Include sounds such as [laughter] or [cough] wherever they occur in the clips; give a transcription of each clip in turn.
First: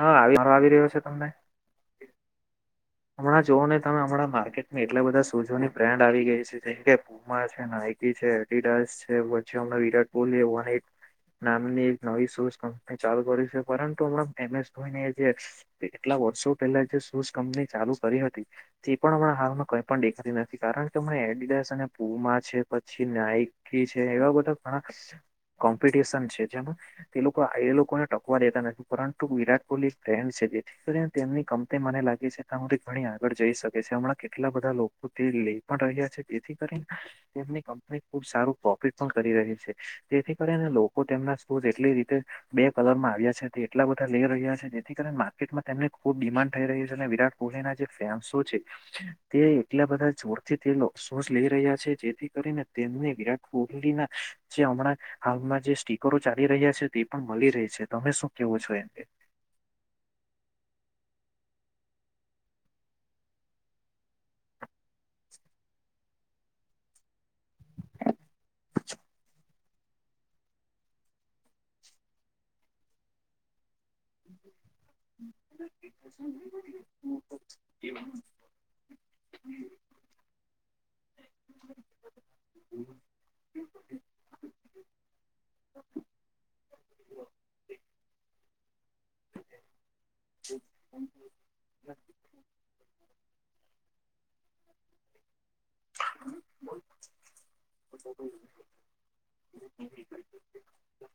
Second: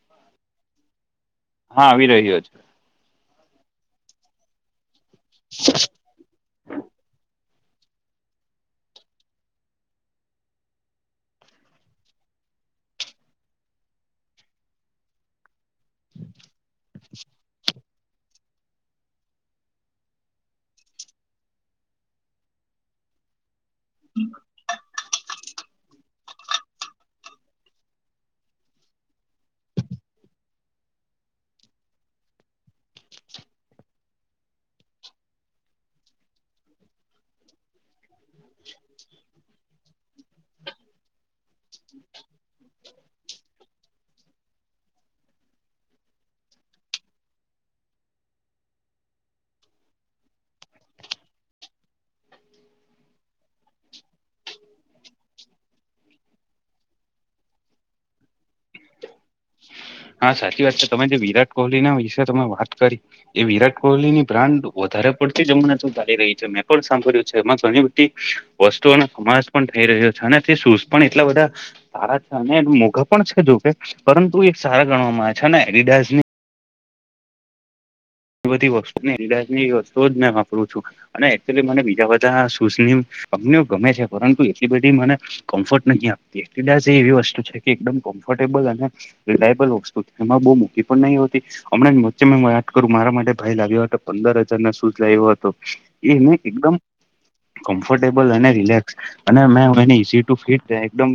હા આવી માર આવી રહ્યો છે તમને. હા આવી રહ્યો છે. હમણાં જોવ ને તમે હમણાં માર્કેટમાં એટલા બધા સૂઝોની બ્રાન્ડ આવી ગઈ છે જેમકે પુમા છે નાઇક. કી છે, એડિડાસ છે, પછી આ વિરાટ કોહલીએ વાઈટ. નામની એક નવી શૂઝ કંપની ચાલુ કરી છે, પરંતુ હમણાં એમ એસ ધોઈ જે. એટલા વર્ષો પહેલા જે શૂઝ કંપની ચાલુ કરી હતી. તે પણ હમણાં હાલમાં કઈ પણ દેખાતી નથી કારણ કે હણા એડિડસ અને પૂમા છે પછી ના્યાયિક. છે એવા બધા ઘણા કોમ્પિટશન છે જેમાં. તે લોકો એ લોકોને ટકવા દેતા નથી પરંતુ વિરાટ કોહલી એક ટ્રેન્ડ છે જેથી કરીને તેમની કંમની મને લાગે છે. ઘણી આગળ જઈ શકે છે હમણાં કેટલા બધા લોકો તે લઈ પણ રહ્યા છે જેથી કરીને તેમની કંપની ખુબ સારું પ્રોફિટ પણ કરી રહી છે તેથી કરીને લોકો તેમના સૂઝ એટલી રીતે બે કલરમાં આવ્યા છે તે એટલા બધા લઈ રહ્યા છે જેથી કરીને માર્કેટમાં તેમની ખુબ ડિમાન્ડ થઈ રહ્ર્યું છે અને વિરાટ પૂને ના જે ફેન્ શો છે. તે એટલા બધા જોરથી તેસોસ [unintelligible] લઈ રહ્યા છે જેથી કરીને તેમને વિરાટ કોહલીના જે હમણાં હાલમાં જે સ્ટીકરો ચાલી રહ્યા છે તે પણ મળી રહી છે તમે શું કેવો છો એમન હા સાચી વાત છે, તમે જે વિરાટ કોહલી ના વિશે તમે વાત કરી. એ વિરાટ કોહલી ની બ્રાન્ડ વધારે પડતી જમુના જાલી રહી છે મેં પણ સાંભળ્યું છે એમાં ઘણી બધી વસ્તુઓનો સમાસ પણ થઈ રહ્યો છે અને તે શૂઝ પણ એટલા બધા સારા છે અને એ મોઘા પણ છે, જોકે પરંતુ એક સારા ગણવામાં આવે છે અને એડીડાઝ ની એ બધી વસ્તુની એડિડાસ ની વસ્તુ જ મેં વાપરું છું. અને એકચુઅલી મને બીજા બધા શૂઝની કંપનીઓ ગમે છે પરંતુ એટલી બધી મને કમ્ફર્ટ નથી આપતી એડિડાસએ એવી વસ્તુ છે કે એકદમ કમ્ફર્ટ ટેબલ અને રિલાયેબલ વસ્તુ છે એમાં બહુ મોંધી પર નહી હોતી હમંણા વચ્ચે હું વાત કરું મારા માટે ભાઈ લાવ્યો હતો પંદર હજાર ના શૂઝ લાવ્યો હતો એને એકદમ કમફર્ટેબલ અને રિલેક્સ અને મે ઇઝી ટુ ફિટ થાય એકદમ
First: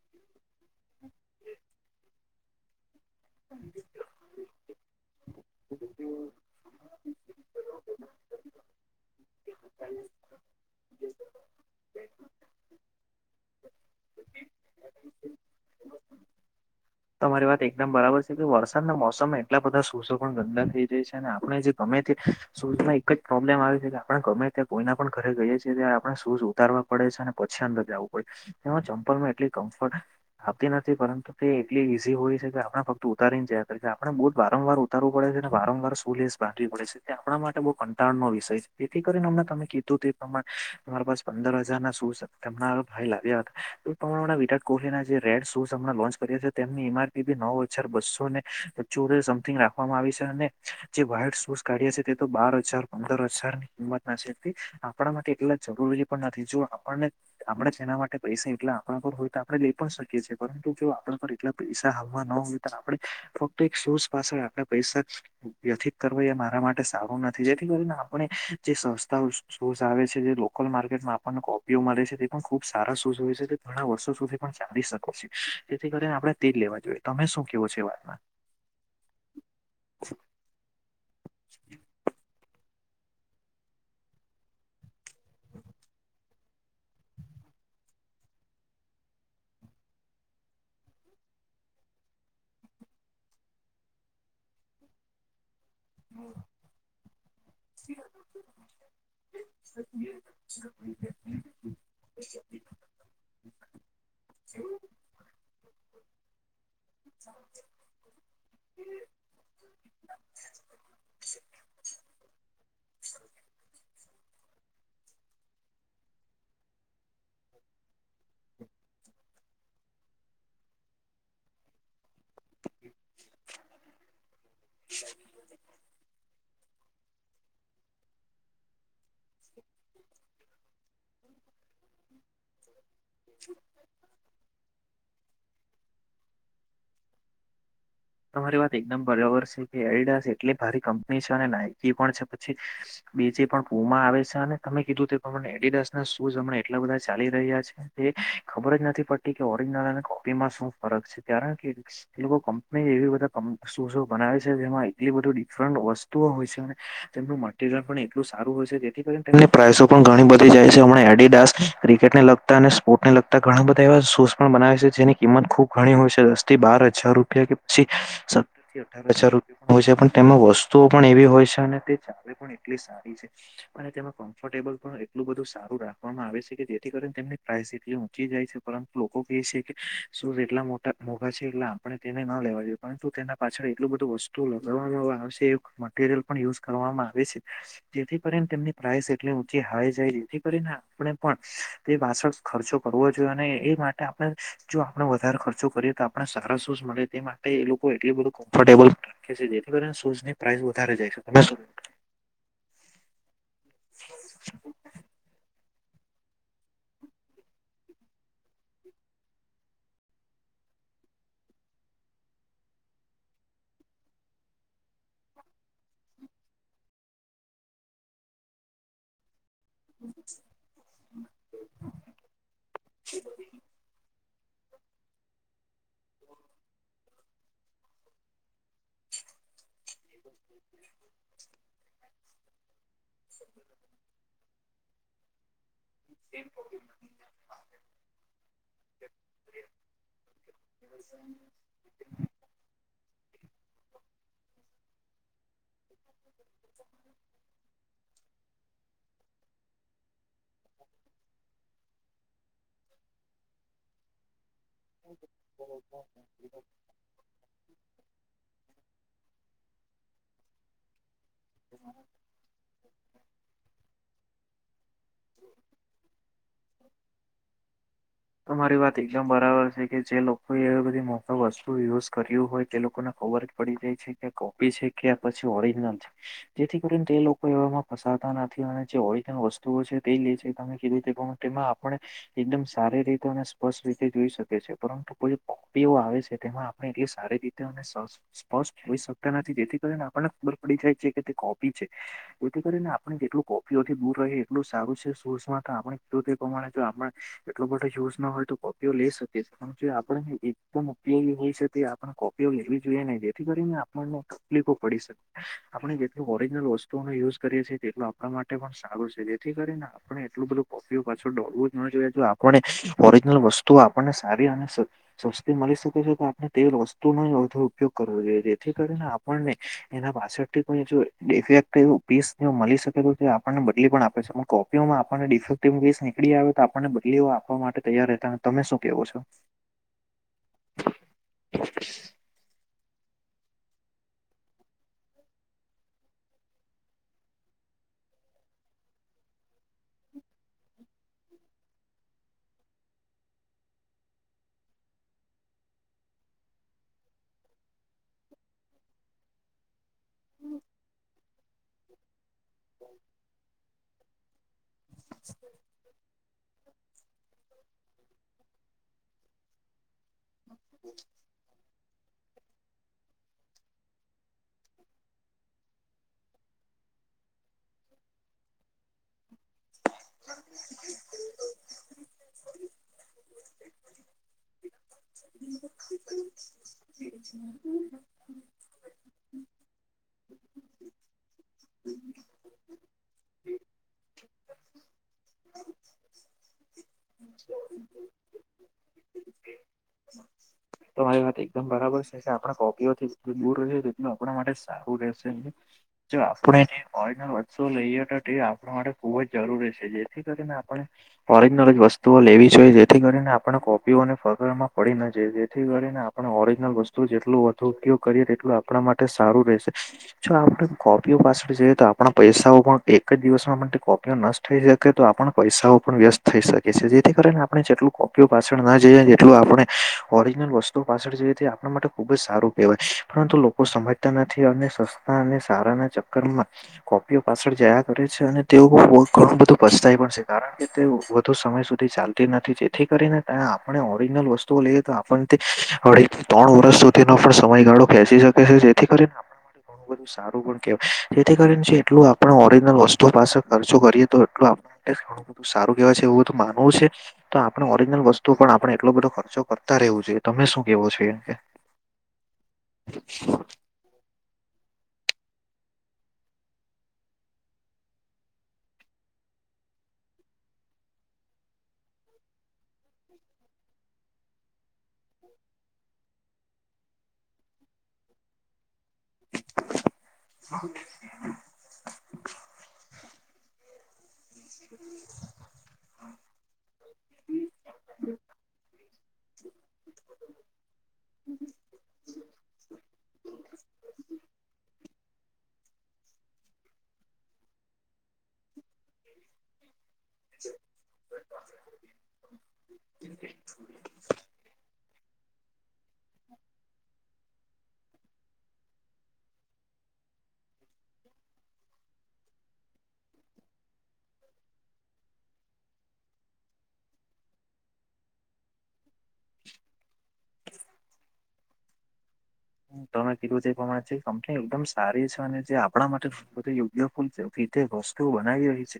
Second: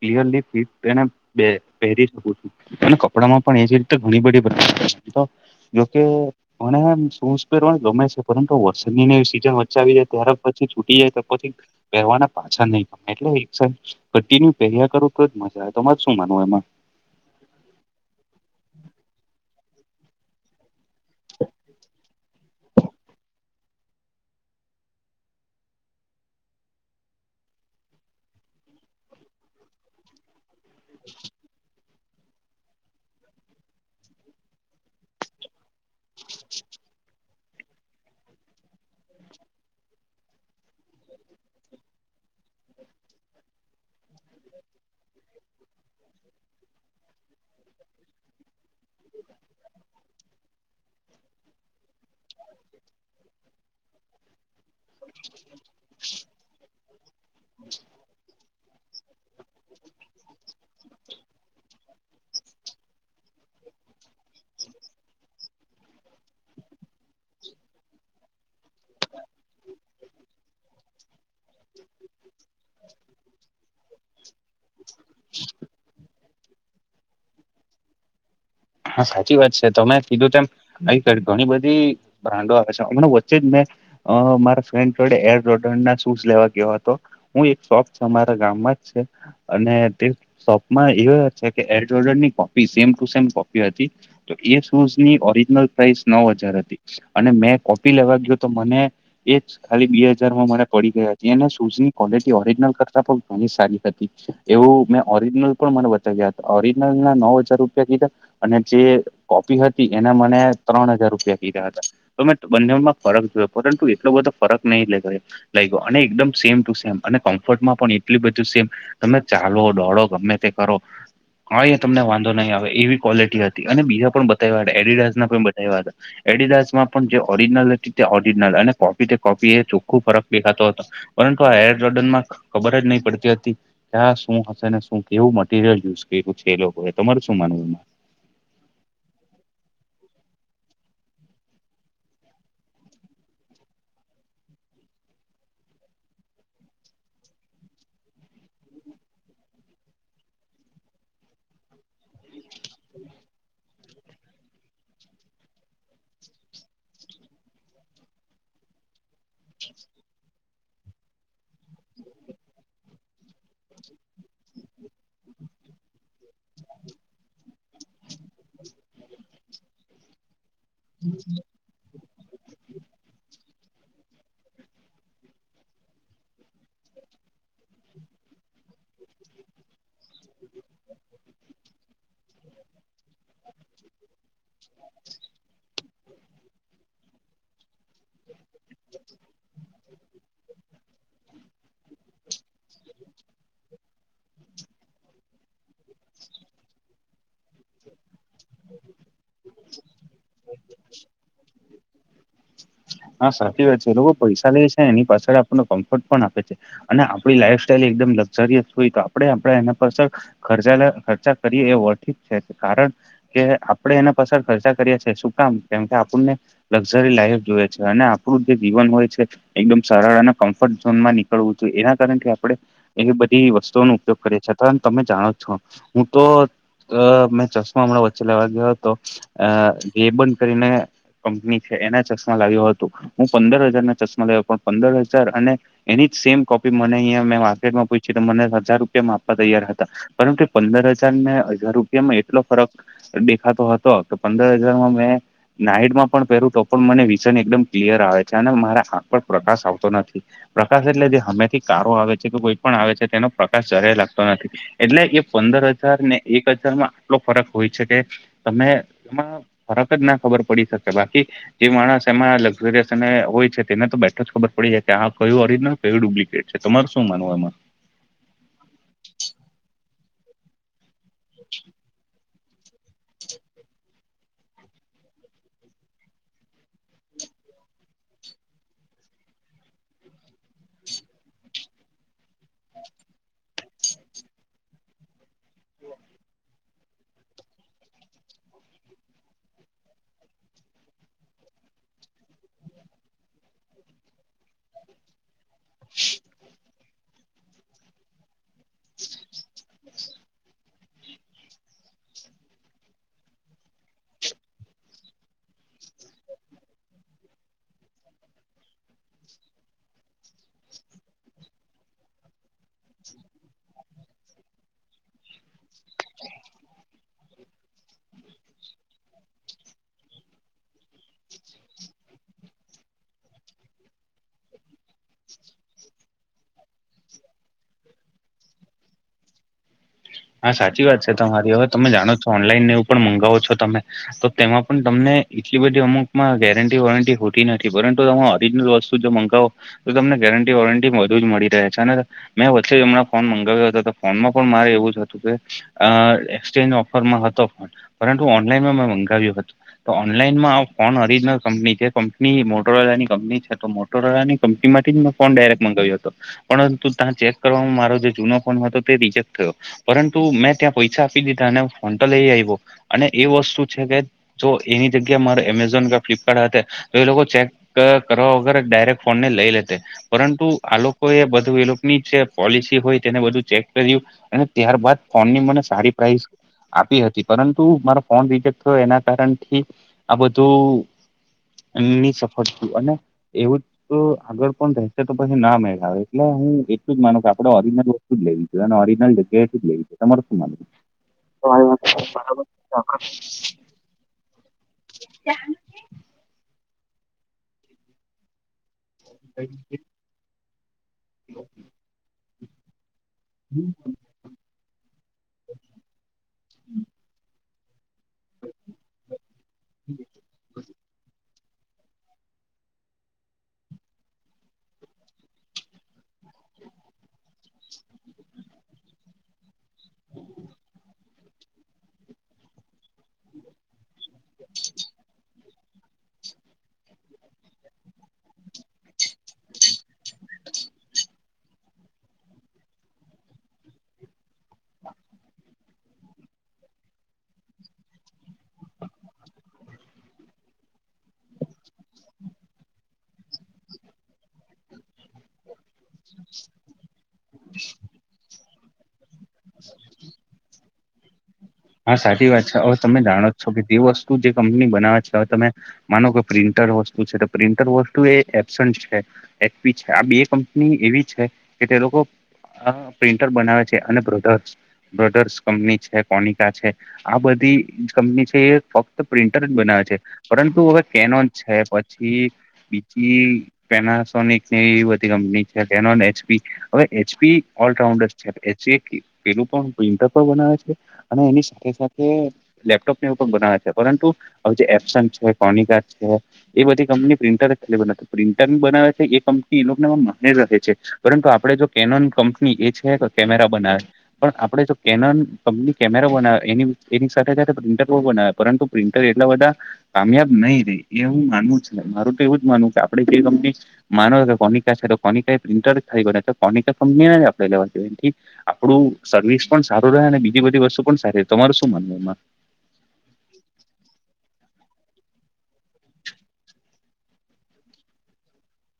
ક્લિયરલી ફિટ એને બે પહેરી શકું છું. અને કપડામાં પણ એજ રીતે ઘણી બધી [inaudible] જોકે મને સૂઝ પહેરવા ગમે છે પરંતુ વરસદનીની સીઝન વચ્ચે આવી જાય ત્યારે પછી છૂટી જાય તો પછી પહેરવાના પાછા નહી ગમે એટલે એક ઈચ્છા કન્ટિન્યુ પહેર્યા કરો તો જ મજા આવે તમારે શું માન એમાં તમારી વાત એક એકદમ બરાબર છે કે વરસાદના મોસમમાં એટલા બધા સુસો પણ ગંદા થઈ જાય છે અને આપણે જે ગમે તે શૂઝમાં એક જ પ્રોબ્લેમ આવે છે કે આપણે ગમે ત્યા કોઈના પણ ઘરે ગઈએ છીએ ત્યારે આપણે સૂઝ ઉતારવા પડે છે અને પછી અંદર જવું પડે એમાં ચમ્પલમાં એટલી કમ્ફર્ટ આપતી નથી પરંતુ તે એટલી ઈઝી હોય છે કે આપ ફક્ત ઉતારીને જયા, આપણે બુટ વારવાર ઉતારવું પડે છે અને વારંવાર શું લેસ બાંધવી પડે છે. આપણા માટે બઉ કંટાળનો વિષય છે જેથી કરીને અમણા તમે કીધું તે એ પ્રમાણે તમારા પાસે પંદર હજાર ના શુંઝ છે. તેમના ભાઈ લાવ્યા હતા, એ પ્રમાણે વિરાટ કોહલીના જે રેડ શૂઝમણા લોન્ચ કર્યા છે તેમની ઈમાઆરપી બી નવ હો હજાર બસો ને સમથિગ રાખવામાં આવી છે અને જે વાઇડ શુઝ કાઢયા છે. તે તો બાર હજાર પંદર હજારની કિંમત ના છેથી આપણા માટે એટલા જરૂરી પણ નથી જો આપણને આપણે જેના માટે પૈસા એટલે આપણા ઘર હોય તો આપડણે લઈ પણ શકીએ છીએ પરંતુ જો આપણા ઘર એટલા પૈસા આલવા ન હોય તો આપણે ફક્ત એક સોઝ પાછળ આટલા પૈસા વ્યથિત કરવો એ મારા માટે સારું નથી જેથી કરીને આપણે જે સંસ્થાઓ શોઝ આવે છે જે લોકલ માર્કેટમાં આપણને કોપીઓ મળે છે તે પણ ખૂબ સારા શુંઝ હોય છે તે ઘણા વર્ષો સુધી પણ ચાલી શકો છ તેથી કરીને આપણેે તે લેવા જોઈએ તમે શું કેવો છે વાતમાં હા, સાચી વાત છે તમે કીધું તેમ ઘણી બધી બ્રાન્ડો આવે છે હમણા વચ્ચે જ મેં અ મારા ફ્રેન્ડ જોડે એરદોડર ના શૂઝ લેવા ગયો હતો, હું એક શોપ છે, અમારા ગામમાં જ છે અને તે શોપમાં એ છે કે એ ઓડજોડર ની copy same to same copy [unintelligible] તો એ શૂઝની ઓરિજિનલ પ્રાઇસ નવ હજાર હતી અને મેં કોપી લેવા ગયો તો મને એ જ ખાલી બે હજારમાં મને પડી ગયા હતી એને સુઝની ક્વોલિટી ઓરિજનલ કરતા પણ ઘણી સારી હતી એવું મેં ઓરિજનલ પણ મને બતાવ્યા હતા, ઓરિજિનલ ના નવ હજાર રૂપિયા કીધા જે કોપી હતી એને મને ત્રણ હજાર રૂપિયા કીધા હતા તો મેં બંનેમાં ફરક જોયો પરંતુ એટલો બધો ફરક નહીં લે ગયો લઈ ગયો અને એકદમ સેમ ટુ સેમ અને કમ્ફર્ટમાં પણ એટલ બધું સેમ તમે ચાલો દોડો ગમે તે કરો કઈ તમને વાંધો નહીં આવે એવી ક્વોલિટી હતી અને બીજા પણ બતાવ્યા હતા એડિડા ના પણ બતાવ્યા હતા એડિડાશ માં પણ જે ઓરિજનલ હતી તે ઓરિજનલ અને કોપી કોપી એ ચોખ્ખો ફરક દેખાતો હતો પરંતુ આ હેર જોર્ડન માં ખબર જ નહી પડતીથી ક્યાં શું હશે ને શું કેવું મટીરિયલ યુઝ કર્યું છે એ લોકો એ તમારું શું માનવું તમારી વાત એકદમ બરોબર છે કે એરડાસ એટલી ભારી કંપની છે અને નાયકી પણ છે, પછી બે જે પણ પૂમાં આવે છે અને તમે કીધું એડિડાસ ના શૂઝમણા એટલા બધા ચાલી રહ્યા છે, ખબર જ નથી પડતી કે ઓરજનલ ખુબીમાં શું ફરક છે, કારણ કે મે એવી બધા સુઝો બનાવે છે, જેમાં એટલી બધી ડિફરન્ટ વસ્તુઓ હોય છે તેમનું મટીરિયલ પણ એટલું સારું હોય છે કે પ્રઇસો પણ ઘણી બધી જાય છે, હમણા એડીડાસ ક્રિકેટને લગતા અને સ્પોર્ટને લગ ઘણા બધા એવા સોસ પણ બનાવે છે, જેની કિંમત ખુબ ઘણી હોય છે દસથી બાર હજાર રૂપિયા [unintelligible] વસ્તુઓ પણ એવી હોય છે અને તે [inaudible] અને તેમાં કમ્ફર્ટેબલ પણ એટલું બધું સારું રાખવામાં આવે છે કે, જેથી કરીને તેમની પ્રાઇસ એટલી ઊંચી જાય છે પરંતુ લોકો કે છે કે શર એટલા મોટા મોઘા છે એટલે આપણે તેને લે જોઈએ પરંતુ તેના પાછળ એટલું બધું વસ્તુ લગાડવામાં આવે મટીરિયલ પણ યુઝ કરવામાં આવે છે જેથી કરીને તેમની પ્રઇસ એટલી ઊચી હાઈ જાય જેથી કરીને આપણે પણ તે બાસળ ખર્ચો કરવો જોઈએ અને એ માટે આપણે જો આપણે વધારે ખર્ચો કરીએ તો આપણે સરસો જ મળે તે માટે એ લોકો એટલી બધું કમ્ફર્ટેબલ રાખે છે જેથી કરીને શૂઝ ની પ્રાઇસ વધારે જાય છે, તમે શ હા, સાચી વાત છે લોકો પૈસા લે છે એની પાછળ આપણને કમ્ફર્ટ પણ આપે છે અને આપણી લાઈફ સ્ટાઈલ એકદમ લક્ઝરીયસ હોય તો આપડે આપ એના પર સર ખર્ચા ખર્ચા કરીએ એ વર્ખિત છે કારણ કે આપડણે એના પસાર ખર્ચા કરીએ છેએ શું કામ કેમ કે આપણને લાઈફ જોએ છે, અને આપણું જે જીવન હોય છે એકદમ સરળ અને કમ્ફર્ટ ઝોનમાં નીકળવું છે, એના કારણ કે આપડણે એ બધી વસ્તુઓનો ઉપયોગ કરી છે, તમે જાણો છો હું તો અ મેં ચશ્મા હમણાં વચ્ચે લેવા ગયો હતો અ ગે બંધ કરીને કંપની એના ચશ્મા લાવ્યું હતો હું પંદર હજાર ના ચશ્મા લાવ્યો પણ પંદર હજાર અને એની જ સેમ કોપી મને અ મેં માર્કેટમાં પૂછી મને હજાર રૂપિયા મા આપવા તૈયાર હતા પરંત કે પંદર હજાર ને હજારો એટલો ફરક દેખાતો હતો કે પંદર હજારમાં મે નાડમાં પણ પહેરું તો પણ મને વિઝન એકદમ ક્લિયર આવે છે અને મારા હાક પર પ્રકાશ આવતો નથી પ્રકાશ એટલે જે હમેથી કો આવે છે, કે કોઈ પણ આવે છે તેનો પ્રકાશ જ્યારેય લાગતો નથી, એટલે એ પંદર હજાર ને એક હજાર માં એટલો ફરક હોય છે, કે તમે એમાં ફરક જ ના ખબર પડી શકે બાકી જે માણસ એમાં લક્ઝરયસ અને હોય છે તેને તો બેઠો જ ખબર પડી જાય ત્યાં કયું ઓરજનલ કયું ડુપ્લિકેટ છે તમારે શું માનવું એમાં તમારી વાત એકદમ બરાબર છે, કે જે લોકો એવી બધી મોટી વસ્તુ યુઝ કર્યું હોય તે લોકોને ખબર જ પડી જાય છે કે કોપી છે કે, પછી ઓરિજનલ છે. જેથી કરીને તે લોકો એવામાં ફસાતા નથી અને જે ઓરિજન વસ્તુઓ છે. તે લે છે કારણ કે તે પણ તેમાં આપણે એકદમ સારી રીતે અને સ્પષ્ટ રીતે જોઈ શકે છે, પરંતુ બધી કોપીઓ આવે છે તેમાં એ સારી રીતે ને સવસ સ્પષ્ટ હોઈ શકતા નથી જેથી કરીને આપણને ખબર પડી જાય છે કે તે કોપી છે. એથી કરીને આપણે જેટલું કોપી ઓથી દુર રહે એટલું શુસ માં આપણ ને કીધું તે પ્રમાણે જો આપણો એટલો બધો યુઝ ન હોય તો લે શકીએ પણ જો આપણે એકદમ ઉપયોગી હોય છે તે આપણે કોપીઓ લેવી જોઈએ ને જે જેથી કરીને આપણને તકલીફો પડી શકે. આપણે જેટલુ ઓરિજનલ વસ્તુઓનો યુઝ કરીએે છીએ તેટલુ આપણા માટે પણ સારું છે, જેથી કરીને આપણે એટલું બધું ઉપયોગ પાછળ દોડવું જ ન જોઈએ, આપણે ઓરિજનલ વસ્તુઓ આપણને સારી અને સ સસ્તી મળી શકે છે, તો આપણે તે વસ્તુનો વધુ ઉપયોગ કરવો જોઈએ, જેથી કરીને આપણને એના પાછળથી કોઈ જો ડીફેકટીવ પીસ મળી શકે તો આપણને બદલી પણ આપે છે હું કો [unintelligible] ડિફેક્ટીવ પીસ નીકળી આવે તો આપણને બદલીઓ આપવા માટે તૈયાર હતા. તા તમે શું કેવો છો? [inaudible] હા સાચી વાત છે, તમારી હવે તમે જાણો છો, ઓનલાઈન ને એવું પણ મંગાવો છો તમે તો તેમાં પણ તમને એટલી બધી અમુકમાં ગેરંટી વોરંટી હોતી નથી પરંતુ તમે ઓરિજનલ વસ્તુ જો મંગાવો તો તમને ગેરંટી વોરંટી બધુ જ મળી રહે છે અને મેં વચ્ચે હમણાં ફોન મંગાવ્યો હતો તો ફોનમાં પણ મારે એવું જ હતું. કે અ એક્સચેન્જ ઓફરમાં હતો ફોન પરંતુ ઓનલાઈનમાં મેં મંગાવ્યું હતું. તો ઓનલાઈનમાં ફોન ઓરિજનલ કંપની છે, કંપની મોટોરોલાની કંપની છે. તો મો મોટોરોલા ની કંપનીમાંથી જ મે ફોન ડાયરેક્ટ મંગાવ્યો હતો. પરંતુ ત્યાં ચેક કરવામાં મારો જે જૂનો ફોન હતો તે રિજેક્ટ થયો. પરંતુ મેં ત્યાં પૈસા આપી દીધા અને ફોન તો લઈ આવ્યો અને એ વસ્તુ છે કે જો એની જગ્યા મારે અમેઝોન કે ફ્લિપકાર્ટ હતે તો એ લોકો ચેક કરવા વગર ડાયરેક્ટ ફોનને લઈ લેતે. પરંતુ આ લોકો એ બધું એ લોકોની જે પોલિસી હોય તેને બધું ચેક કર્યું અને ત્યારબાદ ફોનની મને સારી પ્રાઇસ આપી હતી, પરંતુ મારો ફોન રીઝેક તો એના કારણથી આ બધું એમની સફળ થયું અને એવું જ તો આગળ પણ રહેશે તો પછી ના મેળ આવે, એટલે હું એટલું જ માનું કે આપડે ઓરિજનલ શું કેવું ઓરિજનલ [unintelligible] તમારુ શું માનવું? તમારી વાત એકદમ બરાબર છે, કે આપણા કોપીઓથી જેટલું દૂર રહે તો એટલું આપણા માટે સારું રહેશે. [inaudible] જો આપણે ઓરિજનલ વસ્તુ ઓ લઈએ તો તે આપણા માટે ખુબ જ જરૂરી છે, જેથી કરીને આપણે ઓરિજલ વસ્તુઓ લેવી જોઈએ, જેથી કરીને આપણે કોપીઓને ફગરમાં પડી ના જએ. જે થી કરીને આપણે ઓરિજનલ વસ્તુ જેટલું વધુ ઉપયોગ કર્યે એટલું આપણા માટે સારું રહેશે જો આપણે કોપી પાછળ જઈએ તો આપણા પૈસાઓ પણ એક જ દિવસમાં કોપીઓ નષ્ટ થઈ શકે તો આપણ પૈસાઓ પણ વ્યસ્ત થઈ શકે છે, જેથી કારણે આપણે જેટલું કોપીઓ પાછળ ના જઈએ જેટલું આપણે ઓરિજિનલ વસ્તુઓ પાછળ જઈએ તે આપણા માટે ખુબ જ સારું કહેવાય, પરંતુ લો લોકો સમજતા નથી અને સસ્તા અને સારા ના ચક્કર માં કોપીઓ પાછળ જયા કરે છે અને તેઓ ઘણું બધું પસ્તાય પણ છે કારણ કે તે વધુ સમય સુધી ચાલતુ નથી જેથી કરીને આપણે ઓરિજનલ વસ્તુઓ લઈએ તો, પણ તે અઢી ત્રણ વર્ષ સુધીનો પણ સમયગાળો ખેચી શકે છે, જેથી કરીને [inaudible] સારું પણ કેવાય જેથી કરીને જેટલું આપણે ઓરિજનલ વસ્તુ પાસે ખર્ચો કરીએ તો એટલો આપ એક સારું કેવાય છે, એવું માનવું છે તો આપણે ઓરિજિનલ વસ્તુ પણ આપડે એટલો બધો ખર્ચો. ખર્ચતા રહેવું જોઈએ તમે શું કેવો છો એમ કે? હા સાચી વાત છે, હવે તમે જાણો છો, કે જે વસ્તુ જે કંપની બનાવે છે, હવે તમે માનો કે પ્રિન્ટર વસ્તુ છે, પ્રિન્ટર વસ્તુ એ છે. એચપી છે, આ બે કંપની એવી છે, કે તે લોકો- અ પ્રિન્ટર બનાવે છે, અને બ્રધર્સ બ્રધર્સ કંપની છે. કોનીક છે, આ બધી કંપની છે. પોપુ તો પ્રિન્ટર જ બનાવે છે, પરંતુ હવે કેનોન છે પછી બીજી પેનાસોનિક ની એ બધી કંપની છે, કેનોન એચપી હવે એપી ઓલરાઉન્ડ છે, એ પેલું પણ પ્રિન્ટર બનાવે છે. અને એની સાથે સાથે લેપટોપ ને એવું પણ બનાવે છે, પરંતુ હવે જે એપ સેમસંગ છે, એ બધી કંપની પ્રિન્ટર પ્રિન્ટર બનાવે છે. એ લોકોનેમાં મને રહે છે પરંતુ આપડે જો કેનોન કંપની એ છે કે કેમેરા બનાવે પણ આપડે જો કેનન કપની કેમેરા બનાવે એ એની સાથે સાથે પ્રિન્ટર પણ બનાવ્યા પરંતુ પ્રિન્ટર એટલા બધા કામયાબ નહી રે એ હું માનવું છે ને મારું તો એવું જ માનવું કે આપણેે જે કંપની [unintelligible] કોનિક કંપની આપડે લેવા દેવા નથી. આપડું સર્વિસ પણ સારું રહે અને બીજી બધી વસ્તુ પણ સારી તમાર શું માનવ એમાં હ તમે કીધું જે તે પ્રમાણે છે. એકદમ સારી છે અને જે આપણા માટે બધુ યોગ્ય પૂલ રીતે વસ્તુ બનાવી રહી છે.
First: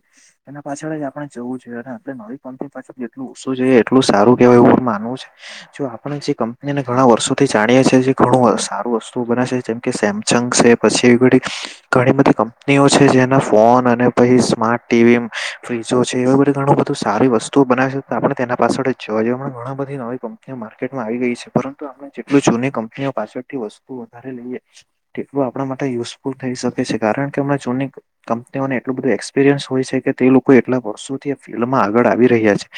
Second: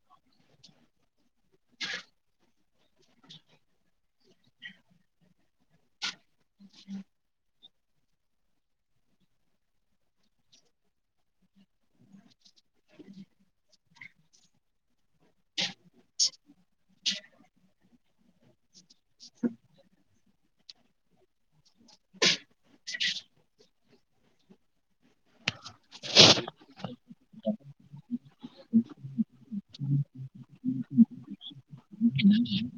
એના પાછળ જ આપડણે જવું જોઈ. આપડે નવી કંપની પાછળ જેટલું ઓછુ જોઈએ એટલું સારું કેવાય એવું માનવું છે. જો આપણે જે કંપનીને ઘણા વર્ષોથી જાણીયા છ ઘણું સારું વસ્તુ બના છે જેમ કે સેમસંગ છે પછી એવી બધી ઘણી બધી કંપનીઓ છે જેના ફોન અને પછી સ્માર્ટ ટીવી ફ્રીજો છે. ઘણું બધું સારી વસ્તુઓ બનાવી આપણે તેના પાછળ જ જોવાઈએ પણ ઘણા બધી નવી કંપનીઓ માર્કેટમાં આવી ગઈ છે પરંતુ તો જેટલું જૂની કંપનીઓ પાછળથી વસ્તુ વધારે લઈએ તેટલું આપણા માટે યુઝફુલ થઈ શકે છે કારણ કે મે જૂની કંપનીઓને એટલું બધું એક્સપિરિયન્સ હોય છે કે તે લોકો એટલા વર્ષોથી ફિલ્ડમાં આગળ આવી રહ્યા છે.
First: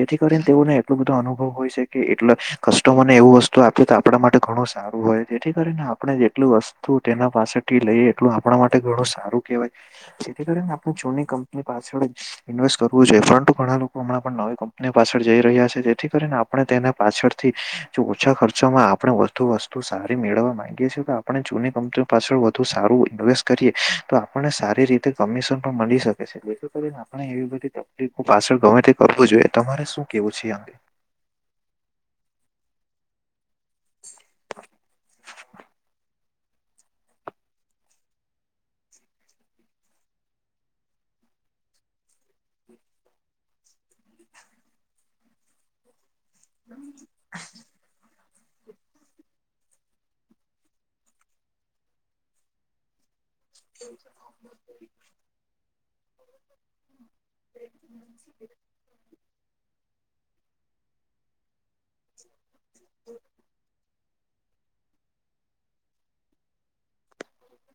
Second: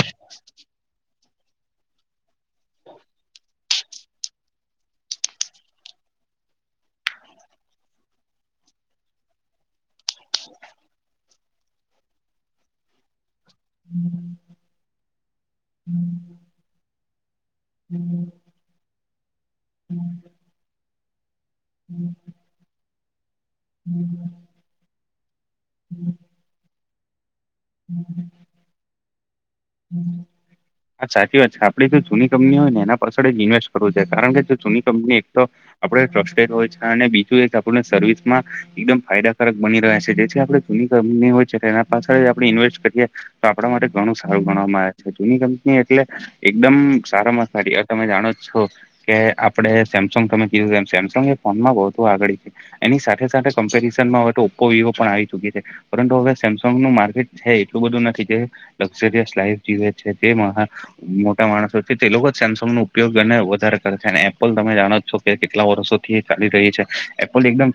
જેથી કરીને તેઓને એટલો બધો અનુભવ હોય શકે એટલે કસ્ટમર ને એવું વસ્તુ આપ્યું તો આપણા માટે ઘણું સા સારું હોય જેથી કરીને આપણે જેટલું વસ્તુ તેના પાસેથી લઈ એટલું આપણા માટે ઘણું સારું કેહેવાય જેથી કરીને આપ જૂની કંપની પાછળ ઇન્વેસ્ટ કરવું જોઈએ પરંતુ ઘણા લોકો હમણાં પણ નવી કંપનીઓ પાછળ જઈ રહ્યા છે. જેથી કરીને આપણે તેના પાછળથી જો ઓછા ખર્ચામાં આપણે વધુ તો સારી મેળવવા માંગીએ છીએ કે આપણે જૂની કંપની પાછળ વધુ સારું ઇન્વેસ્ટ કરીએ. તો આપણને સારી રીતે કમિશન પણ મળી શકે છે જેથી કરીને આપણે એવી બધી પાછળ ગમે તે કરવું જોઈએ તમારે શું કેવું છે તે અંગે? હા સાચી વાત છે, આપડે જો જૂની કંપની હોય એના પાસે જ ઇન્વેસ્ટ કારણ કે જૂની કંપની એક તો આપણે ટ્રસ્ટેડ હોય છે અને આપણ સર્વિસ માં એકદમ ફાયદાકારક બની રહ્યા છે જે આપણે જૂની કંપની હોય છે. તેના પાછળ આપ ઇન્વેસ્ટ કરીએ તો આપણા માટે ઘણું સા સારુ ગણવામાં આવે છે જૂની કંપની એટલે એકદમ સારા મ સાડી આ તમે જાણો જ છો કે આપડે સેમસંગ તમે કીધું સેમસંગ એ ફોનમાં બહ આગળ છે. એની સાથે સાથે કમ્પેરિઝનમાં હવે તો ઓપ્પો વિવો પણ આવી ચુકી છે પરંતુ હવે સે નુ માર્કેટ છે એટલું બધું નથી જે લક્ઝરયસ લ જીવે છે તે મોટા માણસો છે તે લોકો જ સેમસંગ નો ઉપયોગ અને વધારે એપલ તમે જાણો છો કે કેટલા વર્ષોથી ચાલી રહી છે એપલ એકદમ